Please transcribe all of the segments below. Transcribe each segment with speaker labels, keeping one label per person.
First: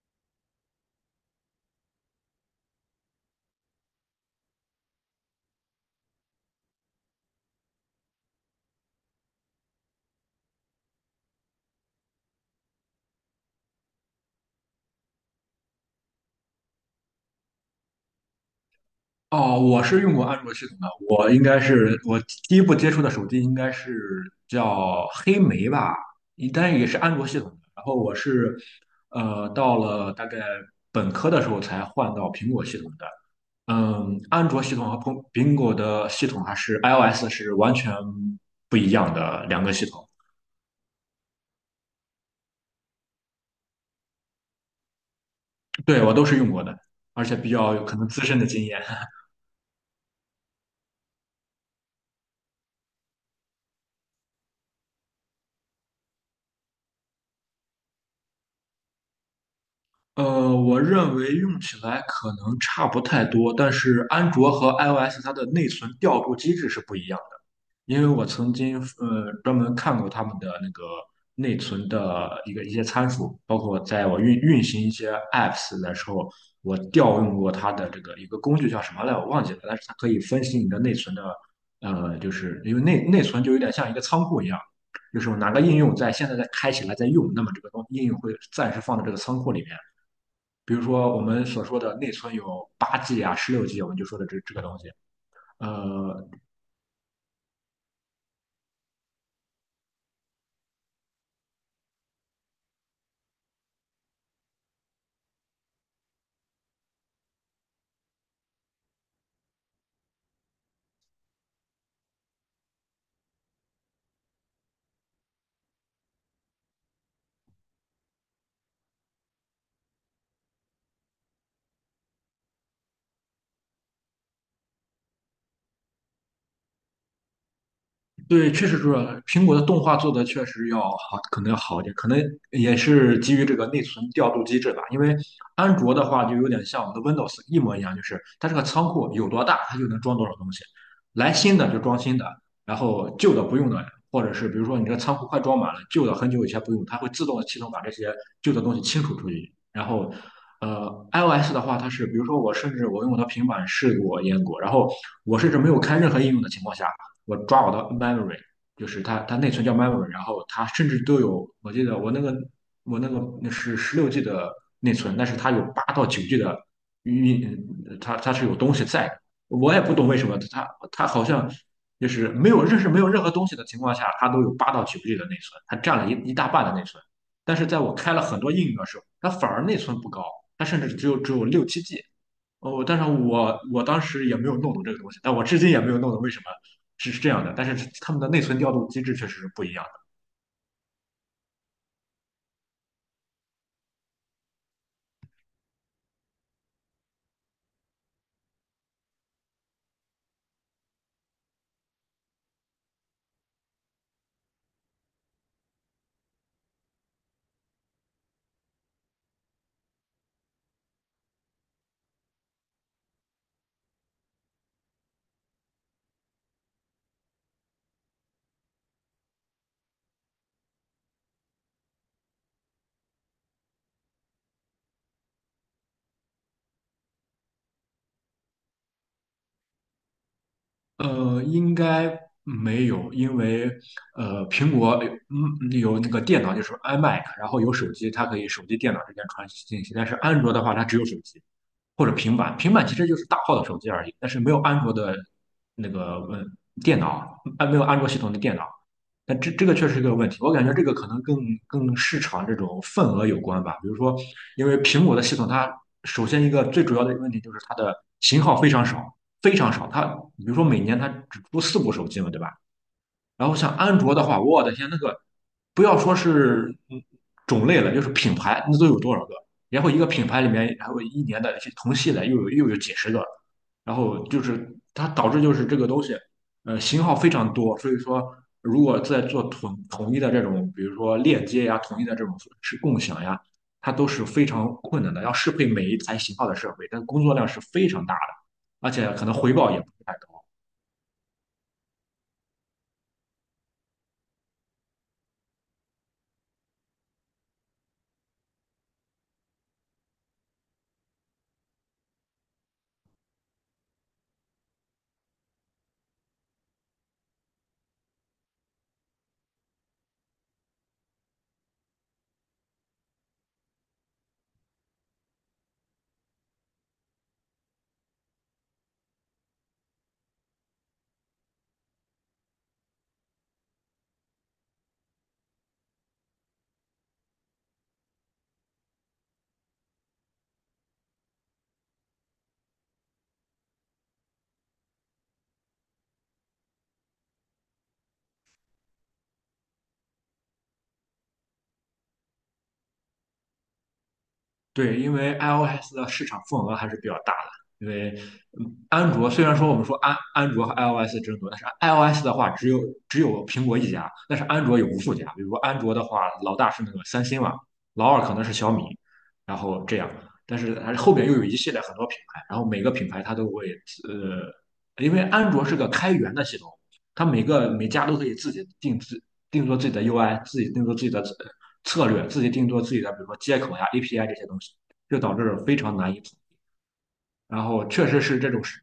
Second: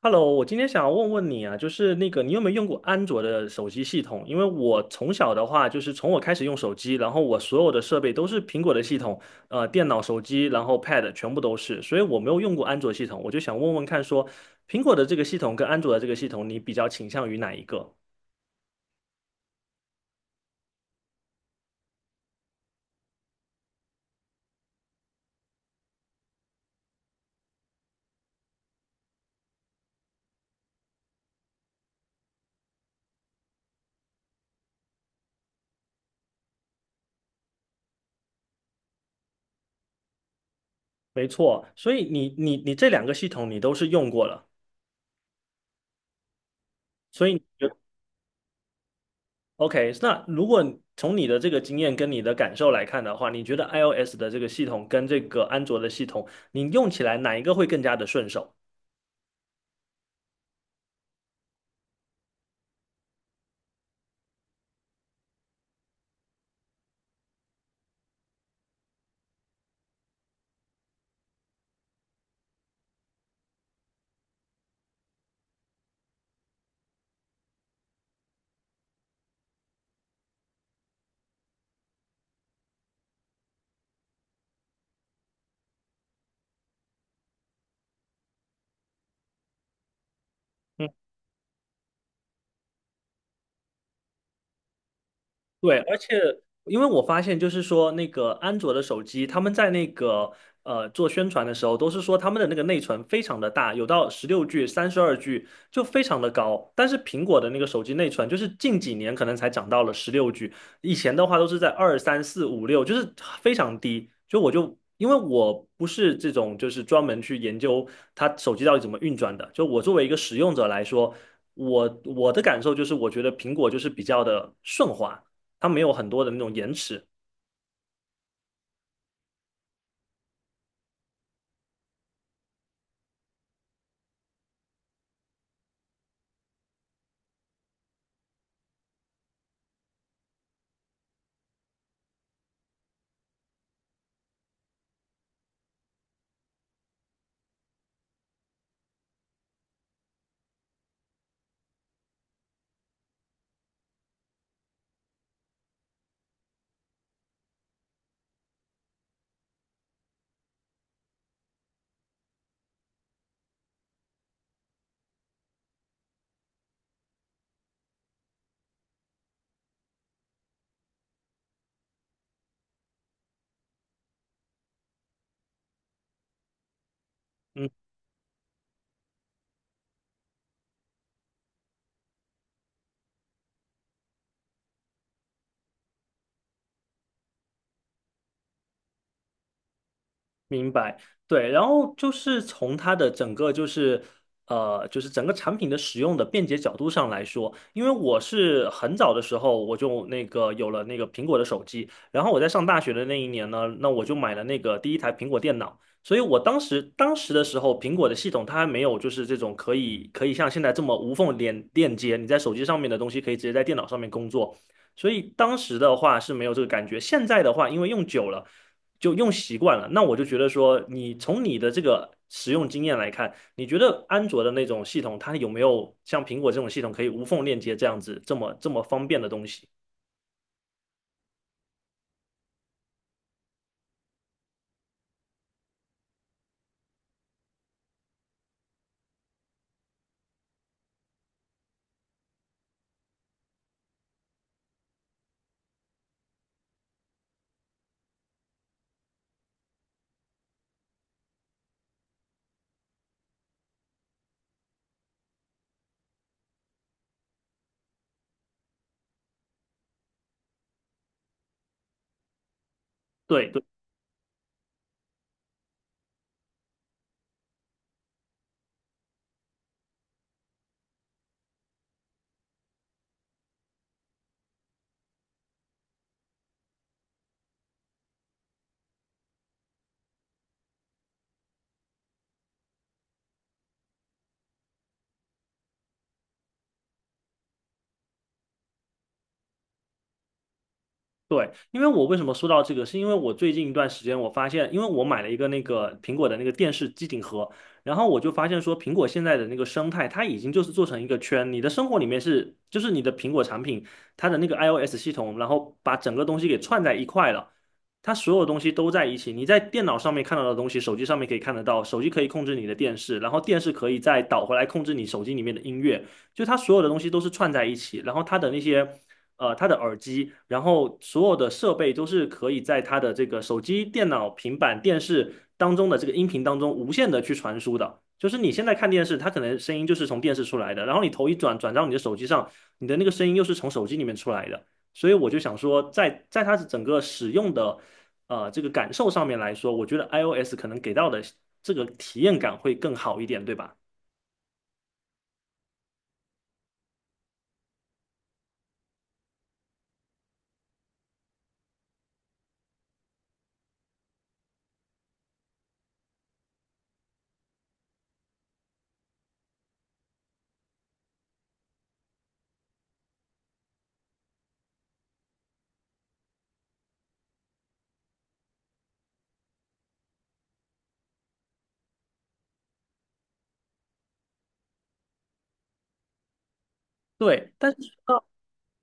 Speaker 1: Hello，我今天想要问问你啊，就是那个你有没有用过安卓的手机系统？因为我从小的话，就是从我开始用手机，然后我所有的设备都是苹果的系统，电脑、手机，然后 Pad 全部都是，所以我没有用过安卓系统。我就想问问看说，苹果的这个系统跟安卓的这个系统，你比较倾向于哪一个？
Speaker 2: 哦，我是用过安卓系统的，我应该是第一部接触的手机应该是叫黑莓吧，但是也是安卓系统的。然后我是到了大概本科的时候才换到苹果系统的。嗯，安卓系统和苹果的系统还是 iOS 是完全不一样的两个系统。
Speaker 1: 没错，所以你这两个系统你都是用过了，
Speaker 2: 对，我都是用过的，而
Speaker 1: 所以
Speaker 2: 且
Speaker 1: 你
Speaker 2: 比
Speaker 1: 觉
Speaker 2: 较有可能资深的经验。
Speaker 1: OK，那如果从你的这个经验跟你的感受来看的话，你觉得 iOS 的这个系统跟这个安卓的系统，你用起来哪一个会更加的顺手？
Speaker 2: 我认为用起来可能差不太多，但是安卓和 iOS 它的内存调度机制是不一样的。因为我曾经专门看过他们的那个内存的一些参数，包括在我运行一些 apps 的时候，我调用过它的这个一个工具叫什么来，我忘记了，但是它可以分析你的内存的。就是因为内存就有点像一个仓库一样，就是哪个应用在现在在开起来在用，那么这个应用会暂时放在这个仓库里面。比如
Speaker 1: 嗯。
Speaker 2: 说我们所说的内存有八 G 啊、十六 G,我们就说的这个东西。
Speaker 1: 对，而且
Speaker 2: 呃，
Speaker 1: 因为我发现，就是说那个安卓的手机，他们在那个做宣传的时候，都是说他们的那个内存非常的大，有到十六 G、32G，就非常的高。但是苹果的那个手机内存，就是近几年可能才涨到了十六 G，以前的话都是在二、三、四、五、六，就是非常低。就我就因为我不是这种就是专门去研究它手机到底怎么运转的，就我作为一个使用者来说。我的感受就是，我觉得苹果就是比较的顺滑，它没有很多的那种延迟。
Speaker 2: 对，确实是苹果的动画做的确实要好，可能要好一点，可能也是基于这个内存调度机制吧。因为安卓的话就有点像我们的 Windows 一模一样，就是它这个仓库有多大，它就能装多少东西，来新的就装新的，然后旧的不用的，或者是比如说你这个仓库快装满了，旧的很久以前不用，它会自动系统把这些旧的东西清除出去。然后，iOS 的话，它是比如说我甚至我用我的平板试过阉割，然后我甚至没有开任何应用的情况下。我抓我的 memory,就是它内存叫 memory,然后它甚至都有，我记得我那个那是十六 G 的内存，但是它有八到九 G 的运，它是有东西在的。我也不懂为什么它好像就是没有认识没有任何东西的情况下，它都有八到九 G 的内存，它占了一大半的内存。但是
Speaker 1: 嗯，
Speaker 2: 在我开了很多应用的时候，它反而内存不高，它甚至只有六七 G。哦，但是我当时也没有弄懂这个东西，但我至今也没有弄懂为什么是这样的，但是他们的内存调度机制确实是不一样
Speaker 1: 明白，对，然后就是从它的整个就是就是整个产品的使用的便捷角度上来说，因为我是很早的时候我就那个有了那个苹果的手机，然后我在上大学的那一年呢，那我就买了那个第一台苹果电脑，所以我当时的时候，苹果的系统它还没有就是这种可以像现在这么无缝连链接，你在手机上面的东西可以直接在电脑上面工作，所以当时的话是没有这个感觉，现在的话因为用久了。就用习惯了。那我就觉得说，你从你的这个使用经验来看，你觉得安卓的那种系统，它有没有像苹果这种系统可以无缝链接这样子这么方便的东西？
Speaker 2: 的。应该没有，因为苹果有有那个电脑就是 iMac,然后有手机，它可以手机电脑之间传信息，但是安卓的话它只有手机。或者平板，平板其实就是大号的手机而已，但是没有安卓的那个电脑，啊没有安卓系统的电脑，那这个确实是个问题。我感觉这个可能更市场这种份额有关吧。比如说，因为苹果的系统，它首先一个最主要的问题就是它的型号非常少，非常少。它比如说每年它只出四部手机嘛，对吧？然
Speaker 1: 对
Speaker 2: 后
Speaker 1: 对。
Speaker 2: 像安卓的话，我的天，那个不要说是种类了，就是品牌，那都有多少个？然后一个品牌里面，还有一年的同系的又有几十个，然后就是它导致就是这个东西，型号非常多，所以说如果在做统一的这种，比如说链接呀、统一的这种是共享呀，它都是非常困难的，要适配每一台型号的设备，但工作量是非常大的，而且可能回报也不是太高。
Speaker 1: 对，因为我为什么说到这个，是因为我最近一段时间我发现，因为我买了一个那个苹果的那个电视机顶盒，然后我就发现说，苹果现在的那个生态，它已经就是做成一个圈，你的生活里面是，就是你的苹果产品，它的那个 iOS 系统，然后把整个东西给串在一块了，它所有东西都在一起，你在电脑上面看到的东西，手机上面可以看得到，手机可以控制你的电视，然后电视可以再导回来控制你手机里面的音乐，就它所有的东西都是串在一起，然后它的那些。它的耳机，然后所有的设备都是可以在它的这个手机、电脑、平板、电视当中的这个音频当中无限的去传输的。就是你现在看电视，它可能声音就是从电视出来的，然后你头一转到你的手机上，你的那个声音又是从手机里面出来的。所以我就想说在，在它整个使用的这个感受上面来说，我觉得 iOS 可能给到的这个体验感会更好一点，对吧？
Speaker 2: 对，因为 iOS 的市场份额还是比较大的。因为安卓虽然说我们说安卓和 iOS 争夺，但是 iOS 的话只有苹果一家，但是安卓有无数家。比如说安卓的话，老大是那个三星嘛，老二可能是小米，然后这样。但是还是后边又有一系列很多品牌，然后每个品牌它都会因为安卓是个开源的系统，它每家都可以自己定制定做自己的 UI,自己定做自己的策略，自己定做自己的，比如说接口呀、API 这些东西，就导致非常难以统一。
Speaker 1: 对，
Speaker 2: 然
Speaker 1: 但
Speaker 2: 后
Speaker 1: 是
Speaker 2: 确实是这种事，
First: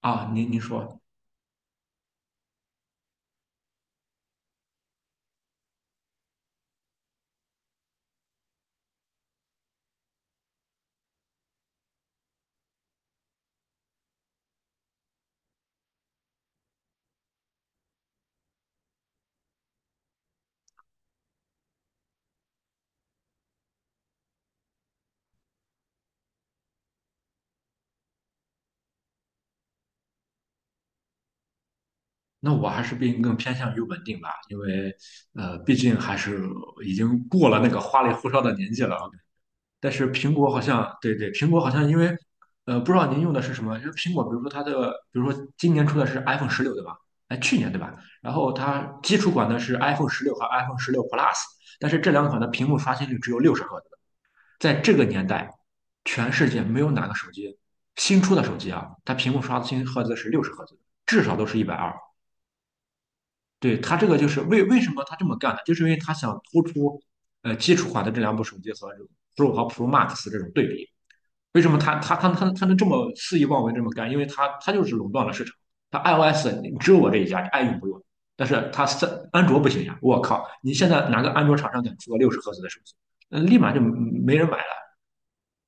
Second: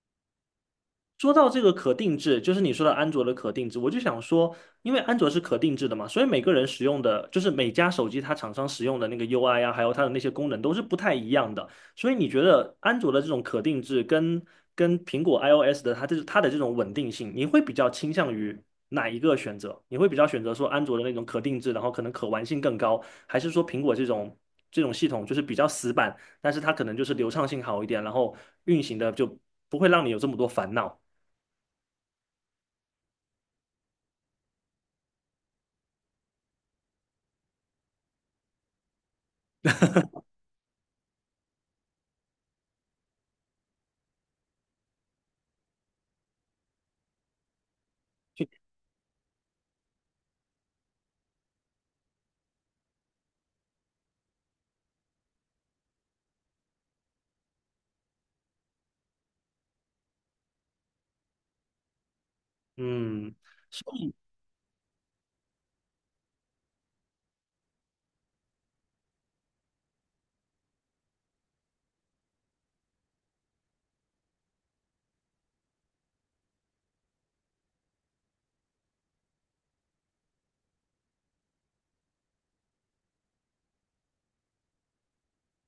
Speaker 2: 啊，您说，
Speaker 1: 说到这个可定制，就是你说的安卓的可定制，我就想说，因为安卓是可定制的嘛，所以每个人使用的，就是每家手机它厂商使用的那个 UI 啊，还有它的那些功能都是不太一样的。所以你觉得安卓的这种可定制跟跟苹果 iOS 的它的这种稳定性，你会比较倾向于哪一个选择？你会比较选择说安卓的那种可定制，然后可能可玩性更高，还是说苹果这种系统就是比较死板，但是它可能就是流畅性好一点，然后运行的就不会让你有这么多烦恼？
Speaker 2: 那我还是并更偏向于稳定吧，因为毕竟还是已经过了那个花里胡哨的年纪了啊。但是苹果好像，对对，苹果好像因为不知道您用的是什么，因为苹果，比如说它的，比如说今年出的是 iPhone 十六，对吧？哎，去年对吧？然后它基础款的是 iPhone 十六和 iPhone 十六 Plus,但是这两款的屏幕刷新率只有六十赫兹，在这个年代，全世界没有哪个手机新出的手机啊，它屏幕刷新赫兹是六十赫兹，至少都是120。
Speaker 1: 嗯，
Speaker 2: 对，
Speaker 1: 所
Speaker 2: 它这
Speaker 1: 以
Speaker 2: 个就是为什么它这么干呢？就是因为它想突出基础款的这两部手机和这种 Pro 和 Pro Max 这种对比。为什么它能这么肆意妄为这么干？因为它就是垄断了市场。它 iOS 你只有我这一家，你爱用不用。但是它安卓不行呀！我靠，你现在哪个安卓厂商敢出个六十赫兹的手机？嗯，立马就没人买。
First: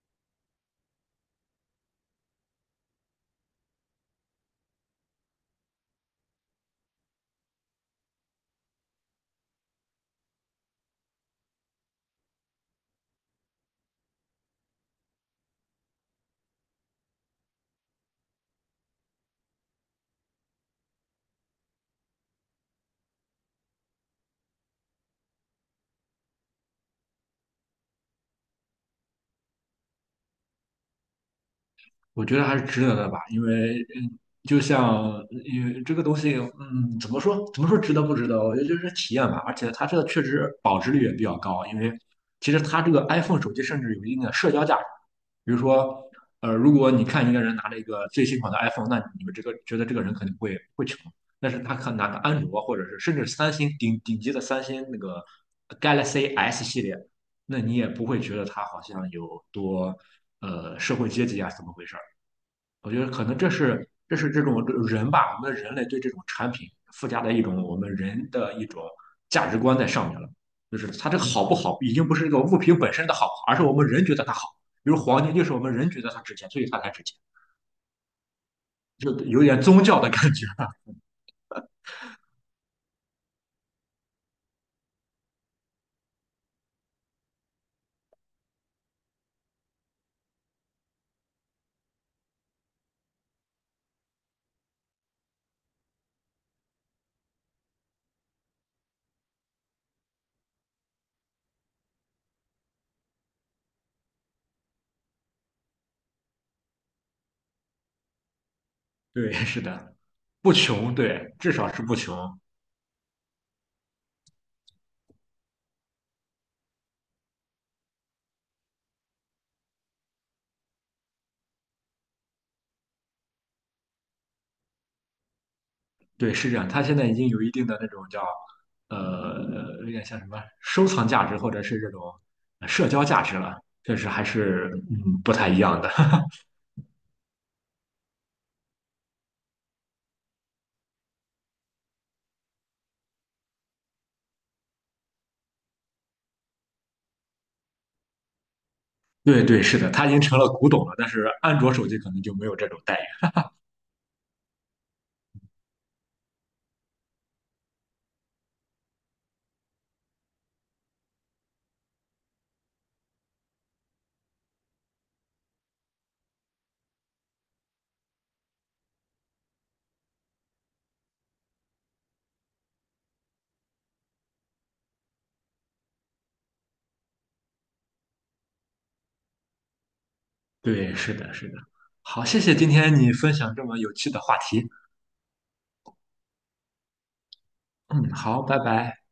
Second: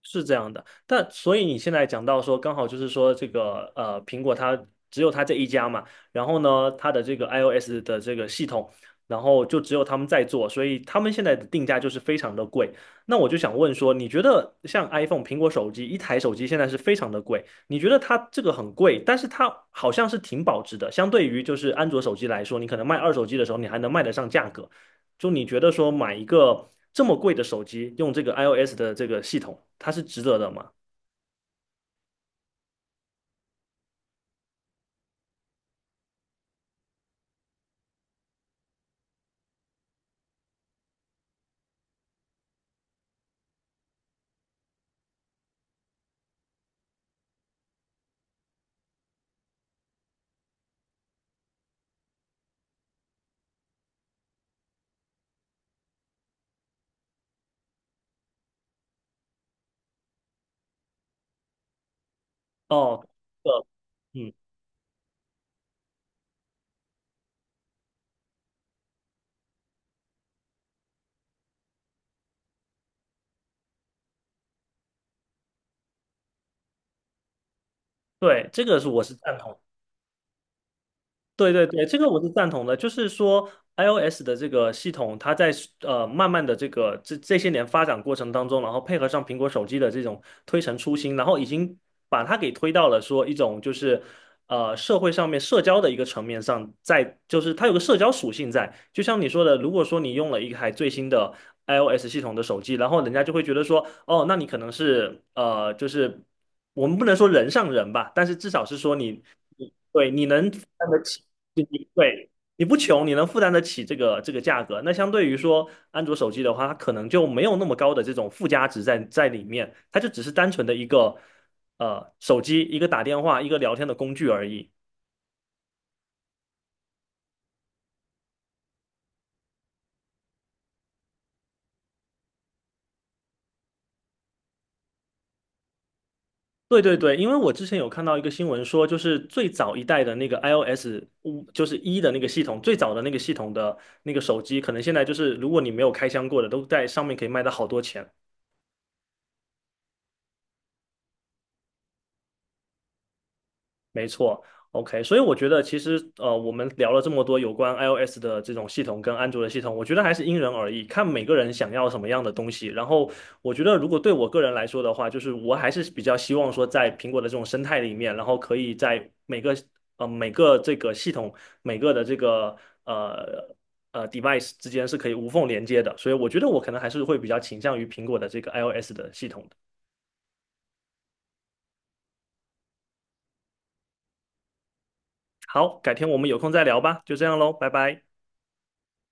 Speaker 1: 是这样的。但所以你现在讲到说，刚好就是说这个苹果它只有它这一家嘛，然后呢，它的这个 iOS 的这个系统，然后就只有他们在做，所以他们现在的定价就是非常的贵。那我就想问说，你觉得像 iPhone 苹果手机一台手机现在是非常的贵，你觉得它这个很贵，但是它好像是挺保值的，相对于就是安卓手机来说，你可能卖二手机的时候，你还能卖得上价格。就你觉得说买一个这么贵的手机，用这个 iOS 的这个系统，它是值得的吗？
Speaker 2: 我觉得还是值得的吧，因为就像因为这个东西，怎么说值得不值得？我觉得就是体验吧，而且它这个确实保值率也比较高，因为其实它这个 iPhone 手机甚至有一定的社交价值。比如说，如果你看一个人拿了一个最新款的 iPhone,那你们这个觉得这个人肯定会穷，但是他可拿个安卓或者是甚至三星顶级的三星那个 Galaxy S 系列，那你也不会觉得他好像有多社会阶级啊怎么回事。我觉
Speaker 1: 哦，
Speaker 2: 得可能
Speaker 1: 呃，
Speaker 2: 这是
Speaker 1: 嗯，
Speaker 2: 这种人吧，我们人类对这种产品附加的一种我们人的一种价值观在上面了。就是它这个好不好，已经不是这个物品本身的好，而是我们人觉得它好。比如黄金，就是我们人觉得它值钱，所以它才值钱，
Speaker 1: 对，这个是我
Speaker 2: 就
Speaker 1: 是赞
Speaker 2: 有
Speaker 1: 同。
Speaker 2: 点宗教的感觉。
Speaker 1: 对对对，这个我是赞同的。就是说，iOS 的这个系统，它在慢慢的这这些年发展过程当中，然后配合上苹果手机的这种推陈出新，然后已经把它给推到了说一种就是社会上面社交的一个层面上，在就是它有个社交属性在。就像你说的，如果说你用了一台最新的 iOS 系统的手机，然后人家就会觉得说，哦，那你可能是就是我们不能说人上人吧，但是至少是说 你。
Speaker 2: 对，是
Speaker 1: 你
Speaker 2: 的，
Speaker 1: 对，你能
Speaker 2: 不
Speaker 1: 负担
Speaker 2: 穷，
Speaker 1: 得起
Speaker 2: 对，至
Speaker 1: 你
Speaker 2: 少是
Speaker 1: 你
Speaker 2: 不穷。
Speaker 1: 对，你不穷，你能负担得起这个价格。那相对于说安卓手机的话，它可能就没有那么高的这种附加值在在里面，它就只是单纯的一个手机，一个打电话，一个聊天的工具而已。
Speaker 2: 对，是这样。它现在已经有一定的那种叫有点像什么收藏价值，或者是这种社交价值了，确实还是不太一样的。
Speaker 1: 对对对，因为我之前有看到一个新闻说，就是最早一代的那个 iOS 5，就是一的那个系统，最早的那个系统的那个手机，可能现在就是如果你没有开箱过的，都在上面可以卖到好多钱。
Speaker 2: 对对，是的，它已经成了古董了，但是安卓手机可能就没有这种待遇。
Speaker 1: 没错，OK，所以我觉得其实我们聊了这么多有关 iOS 的这种系统跟安卓的系统，我觉得还是因人而异，看每个人想要什么样的东西。然后我觉得，如果对我个人来说的话，就是我还是比较希望说，在苹果的这种生态里面，然后可以在每个每个这个系统每个的这个呃device 之间是可以无缝连接的。所以我觉得我可能还是会比较倾向于苹果的这个 iOS 的系统的
Speaker 2: 对，是的，是的。好，谢谢今天你分享这么有趣的话题。
Speaker 1: 好，改天我们有空再聊吧，就这样喽，拜拜。
Speaker 2: 嗯，好，拜拜。